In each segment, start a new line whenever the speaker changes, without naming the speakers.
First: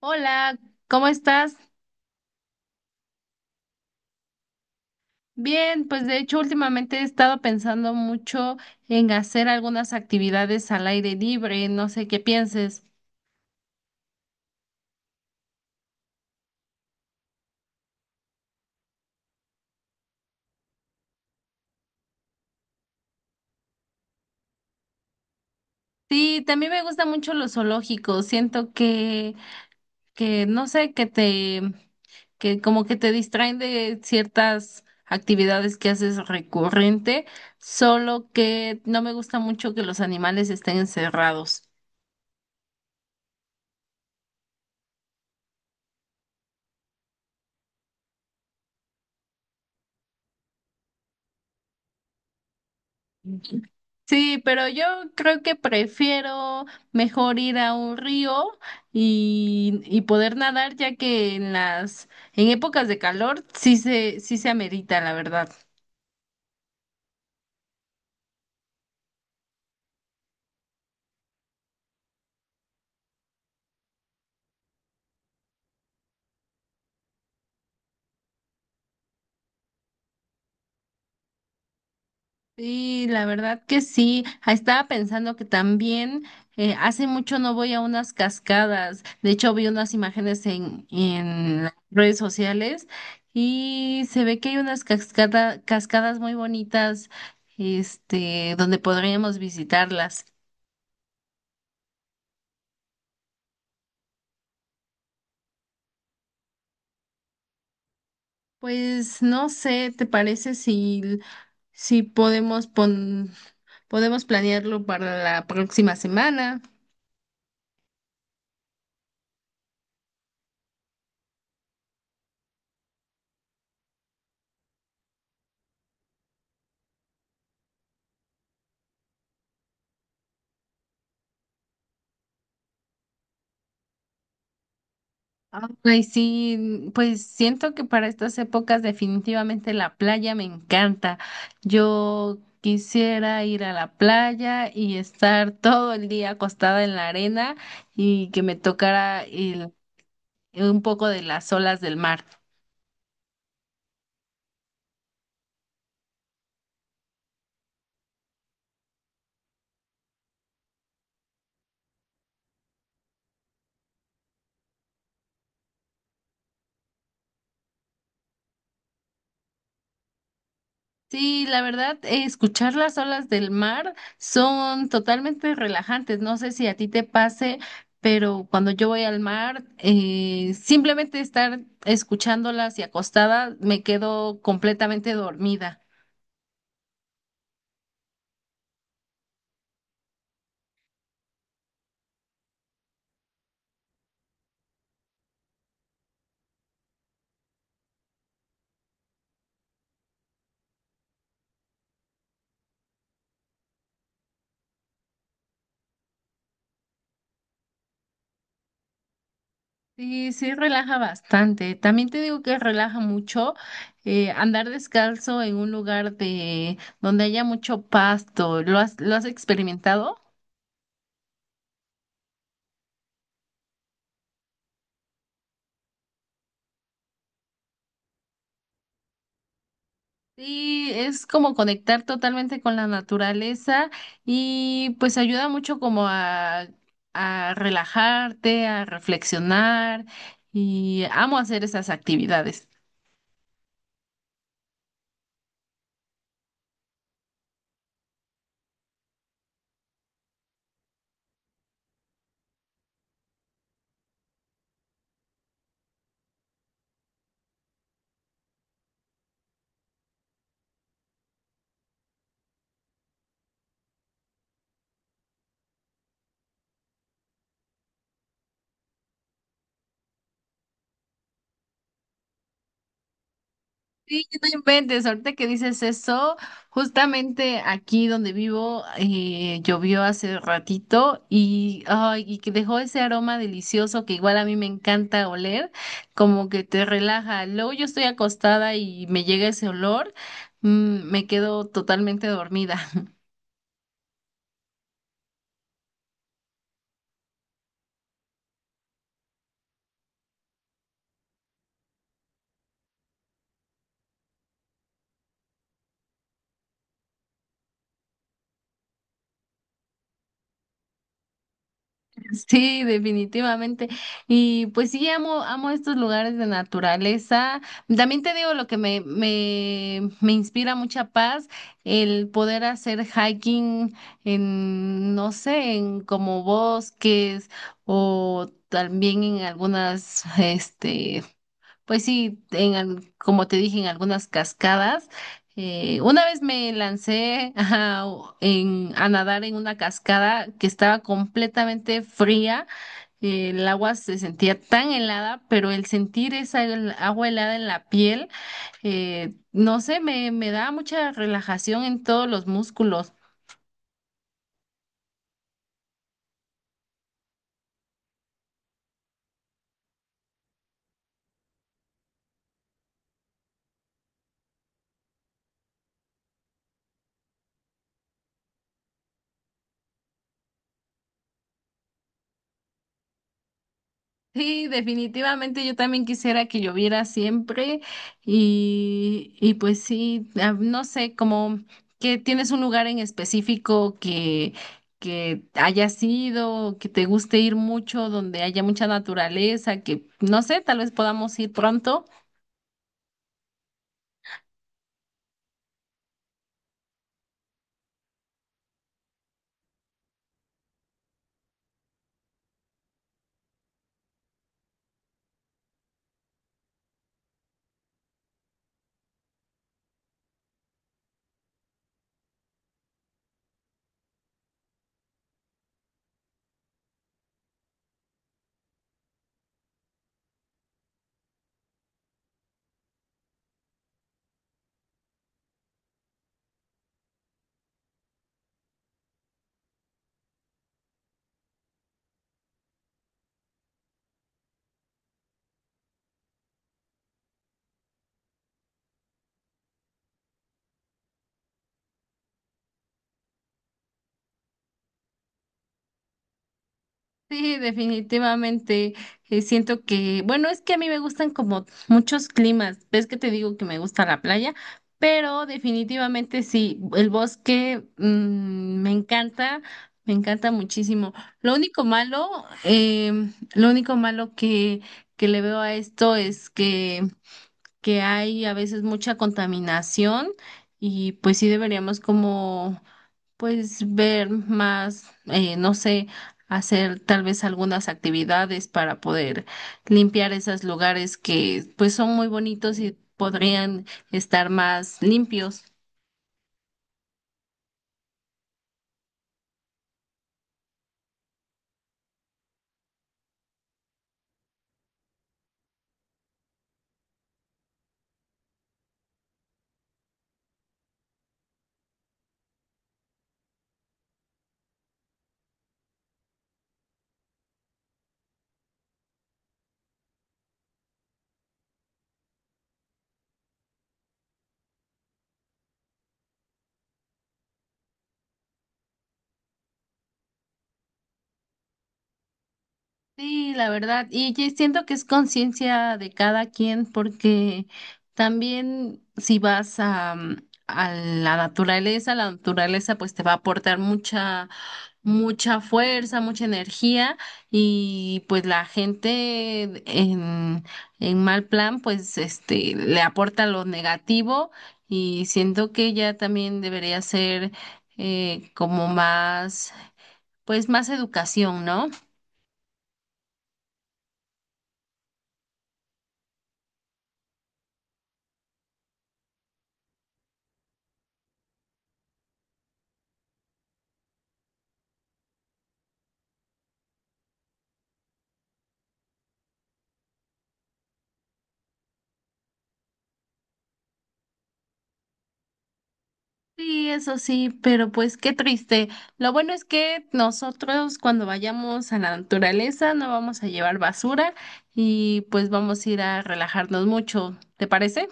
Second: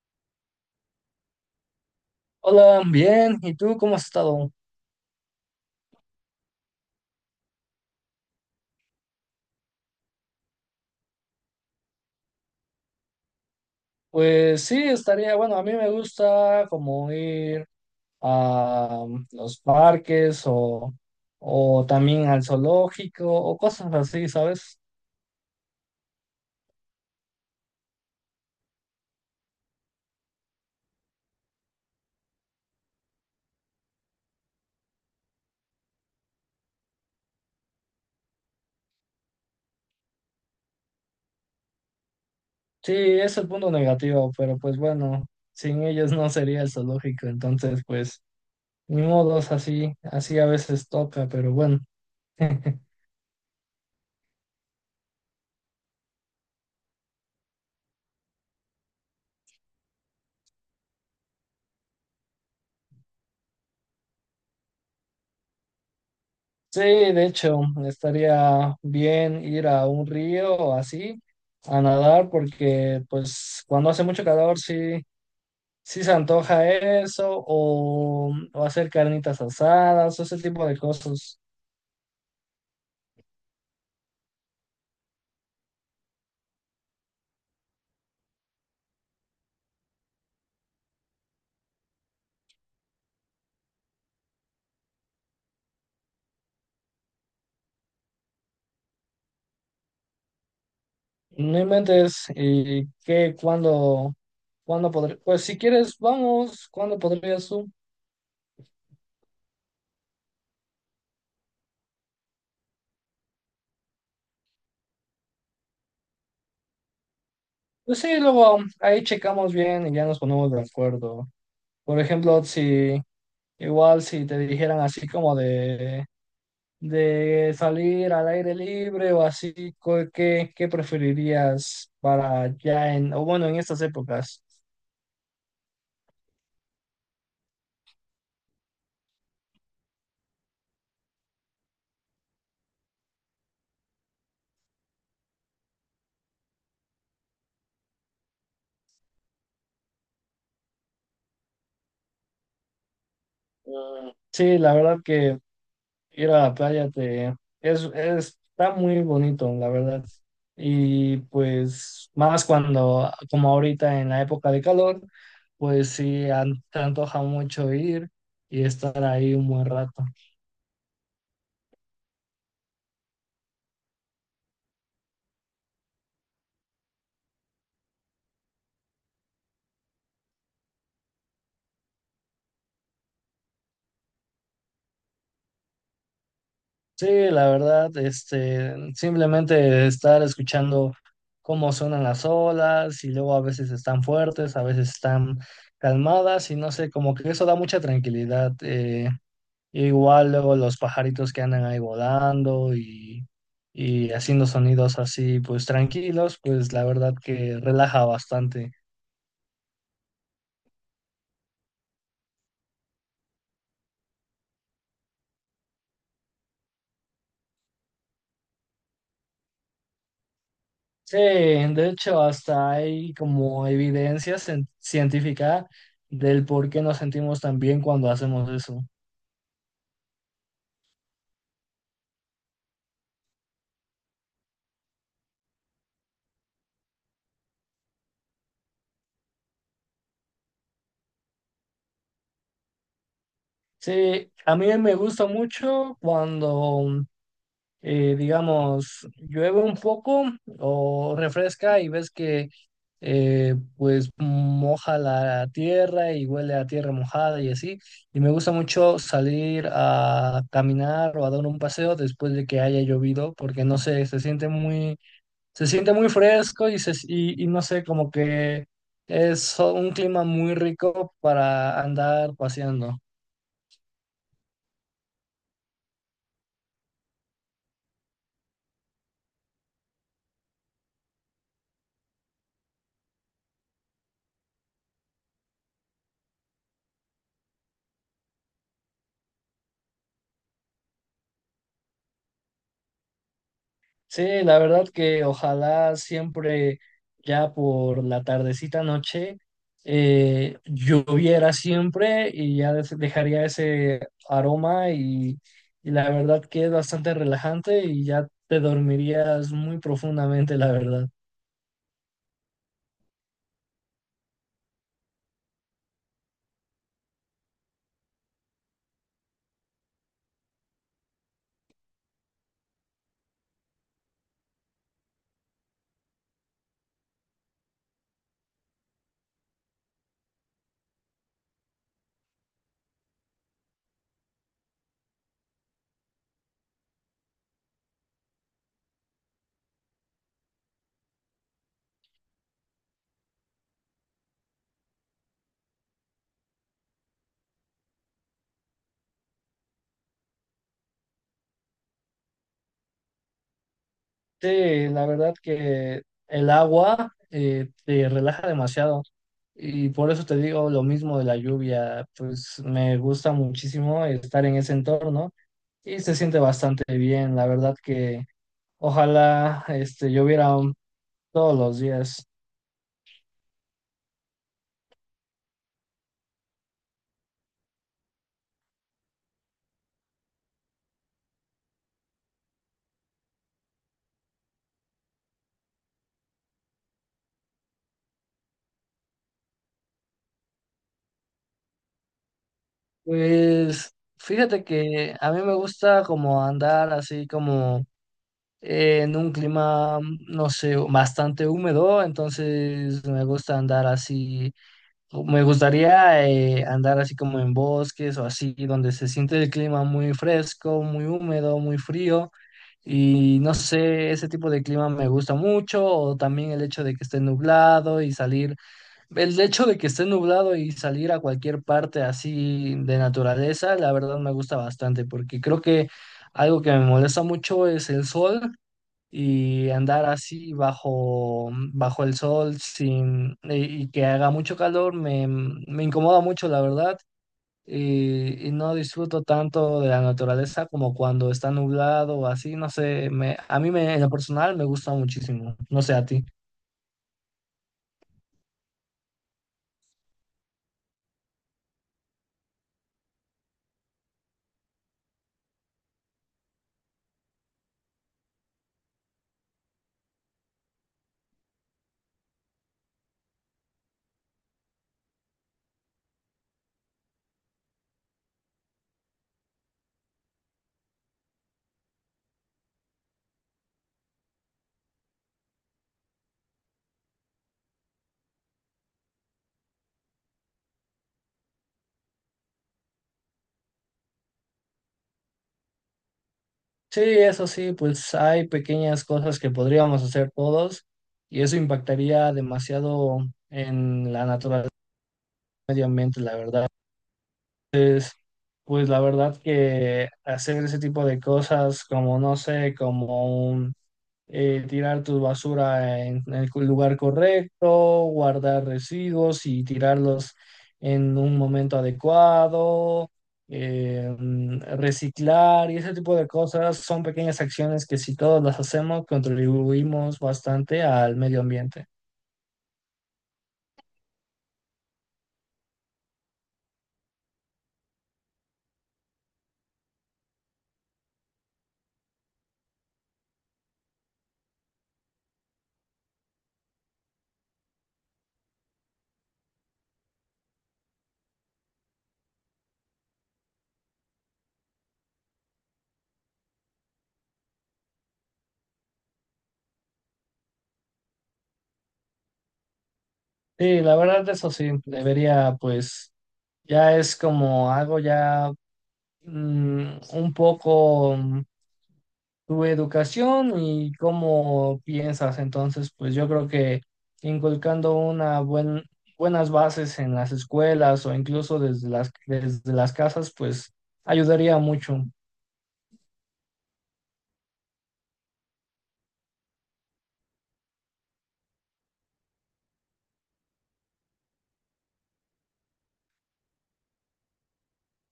Hola, ¿cómo estás?
Hola, bien. ¿Y tú cómo has estado?
Bien, pues de hecho últimamente he estado pensando mucho en hacer algunas actividades al aire libre, no sé qué pienses.
Pues sí, estaría, bueno, a mí me gusta como ir a los parques o también al zoológico o cosas así, ¿sabes?
Sí, también me gustan mucho los zoológicos, siento que no sé, que como que te distraen de ciertas actividades que haces recurrente, solo que no me gusta mucho que los animales estén encerrados.
Sí, es el punto negativo, pero pues bueno, sin ellos no sería el zoológico, entonces pues ni modos, así, así a veces toca, pero bueno.
Sí, pero yo creo que prefiero mejor ir a un río y poder nadar, ya que en en épocas de calor sí se amerita, la verdad.
Sí, de hecho, estaría bien ir a un río o así a nadar porque pues cuando hace mucho calor sí se antoja eso o hacer carnitas asadas o ese tipo de cosas.
Sí, la verdad que sí. Ah, estaba pensando que también hace mucho no voy a unas cascadas. De hecho, vi unas imágenes en las redes sociales y se ve que hay unas cascadas muy bonitas, donde podríamos visitarlas.
No inventes y cuándo podré, pues si quieres, vamos, ¿cuándo podrías tú?
Pues no sé, ¿te parece si podemos planearlo para la próxima semana?
Pues sí, luego ahí checamos bien y ya nos ponemos de acuerdo. Por ejemplo, si igual si te dijeran así como de salir al aire libre o así, ¿qué preferirías para ya en, o bueno, en estas épocas?
Ay, sí, pues siento que para estas épocas definitivamente la playa me encanta. Yo quisiera ir a la playa y estar todo el día acostada en la arena y que me un poco de las olas del mar.
Sí, la verdad que ir a la playa te está muy bonito, la verdad. Y pues más cuando, como ahorita en la época de calor, pues sí, te antoja mucho ir y estar ahí un buen rato.
Sí, la verdad, escuchar las olas del mar son totalmente relajantes. No sé si a ti te pase, pero cuando yo voy al mar, simplemente estar escuchándolas y acostada, me quedo completamente dormida.
Sí, la verdad, este, simplemente estar escuchando cómo suenan las olas y luego a veces están fuertes, a veces están calmadas y no sé, como que eso da mucha tranquilidad. Igual luego los pajaritos que andan ahí volando y haciendo sonidos así, pues tranquilos, pues la verdad que relaja bastante.
Sí, sí, relaja bastante. También te digo que relaja mucho andar descalzo en un lugar de donde haya mucho pasto. Lo has experimentado?
Sí, de hecho hasta hay como evidencia científica del por qué nos sentimos tan bien cuando hacemos eso.
Sí, es como conectar totalmente con la naturaleza y pues ayuda mucho como a relajarte, a reflexionar y amo hacer esas actividades.
Sí, a mí me gusta mucho cuando, digamos, llueve un poco o refresca y ves que, pues, moja la tierra y huele a tierra mojada y así. Y me gusta mucho salir a caminar o a dar un paseo después de que haya llovido, porque no sé, se siente muy fresco y no sé, como que es un clima muy rico para andar paseando.
Sí, no inventes, ahorita que dices eso, justamente aquí donde vivo llovió hace ratito y y que dejó ese aroma delicioso que igual a mí me encanta oler, como que te relaja. Luego yo estoy acostada y me llega ese olor, mm, me quedo totalmente dormida.
Sí, la verdad que ojalá siempre ya por la tardecita noche lloviera siempre y ya dejaría ese aroma y la verdad que es bastante relajante y ya te dormirías muy profundamente, la verdad.
Sí, definitivamente. Y pues sí, amo estos lugares de naturaleza. También te digo lo que me inspira mucha paz, el poder hacer hiking en, no sé, en como bosques o también en algunas, pues sí, como te dije, en algunas cascadas. Una vez me lancé a nadar en una cascada que estaba completamente fría. El agua se sentía tan helada, pero el sentir esa agua helada en la piel, no sé, me da mucha relajación en todos los músculos.
Sí, la verdad que el agua te relaja demasiado y por eso te digo lo mismo de la lluvia, pues me gusta muchísimo estar en ese entorno. Y se siente bastante bien, la verdad que ojalá este, lloviera todos los días.
Sí, definitivamente yo también quisiera que lloviera siempre y pues sí, ah, no sé, como que tienes un lugar en específico que hayas ido, que te guste ir mucho, donde haya mucha naturaleza, que no sé, tal vez podamos ir pronto.
Pues fíjate que a mí me gusta como andar así como en un clima, no sé, bastante húmedo, entonces me gusta andar así. Me gustaría andar así como en bosques o así, donde se siente el clima muy fresco, muy húmedo, muy frío. Y no sé, ese tipo de clima me gusta mucho, o también el hecho de que esté nublado y salir, el hecho de que esté nublado y salir a cualquier parte así de naturaleza, la verdad me gusta bastante, porque creo que algo que me molesta mucho es el sol y andar así bajo, bajo el sol sin que haga mucho calor me, me incomoda mucho, la verdad, y no disfruto tanto de la naturaleza como cuando está nublado o así, no sé, me, a mí me, en lo personal me gusta muchísimo, no sé a ti.
Sí, definitivamente. Siento que, bueno, es que a mí me gustan como muchos climas. Ves que te digo que me gusta la playa, pero definitivamente sí, el bosque mm, me encanta muchísimo. Lo único malo, lo único malo que le veo a esto es que hay a veces mucha contaminación y pues sí deberíamos como pues ver más, no sé, hacer tal vez algunas actividades para poder limpiar esos lugares que pues son muy bonitos y podrían estar más limpios.
Sí, eso sí, pues hay pequeñas cosas que podríamos hacer todos y eso impactaría demasiado en la naturaleza, y el medio ambiente, la verdad. Pues la verdad que hacer ese tipo de cosas como, no sé, tirar tu basura en, el lugar correcto, guardar residuos y tirarlos en un momento adecuado, reciclar y ese tipo de cosas son pequeñas acciones que si todos las hacemos contribuimos bastante al medio ambiente.
Sí, la verdad, y yo siento que es conciencia de cada quien porque también si vas a, mm, a la naturaleza pues te va a aportar mucha fuerza, mucha energía y pues la gente en mal plan pues este le aporta lo negativo y siento que ya también debería ser como más, pues más educación, ¿no?
Sí, la verdad eso sí, debería pues... Ya es como algo ya mm, un poco tu educación y cómo piensas. Entonces, pues yo creo que inculcando una buenas bases en las escuelas o incluso desde las casas, pues ayudaría mucho.
Sí, eso sí, pero pues qué triste. Lo bueno es que nosotros cuando vayamos a la naturaleza no vamos a llevar basura y pues vamos a ir a relajarnos mucho, ¿te parece?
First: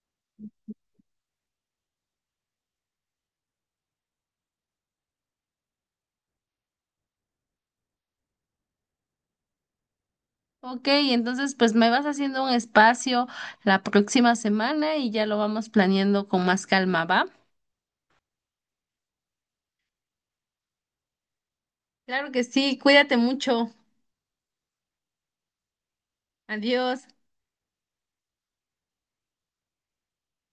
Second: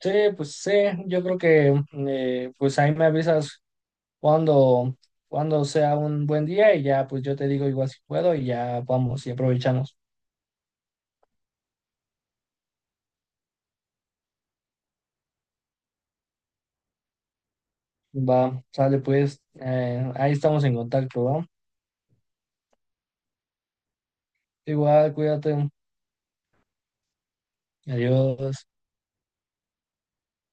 Sí, pues sí, yo creo que pues ahí me avisas cuando, cuando sea un buen día y ya pues yo te digo igual si puedo y ya vamos y aprovechamos.
Ok, entonces pues me vas haciendo un espacio la próxima semana y ya lo vamos planeando con más calma, ¿va?
Va, sale pues, ahí estamos en contacto, ¿va?
Claro que sí, cuídate mucho.
Igual, cuídate.
Adiós.
Adiós.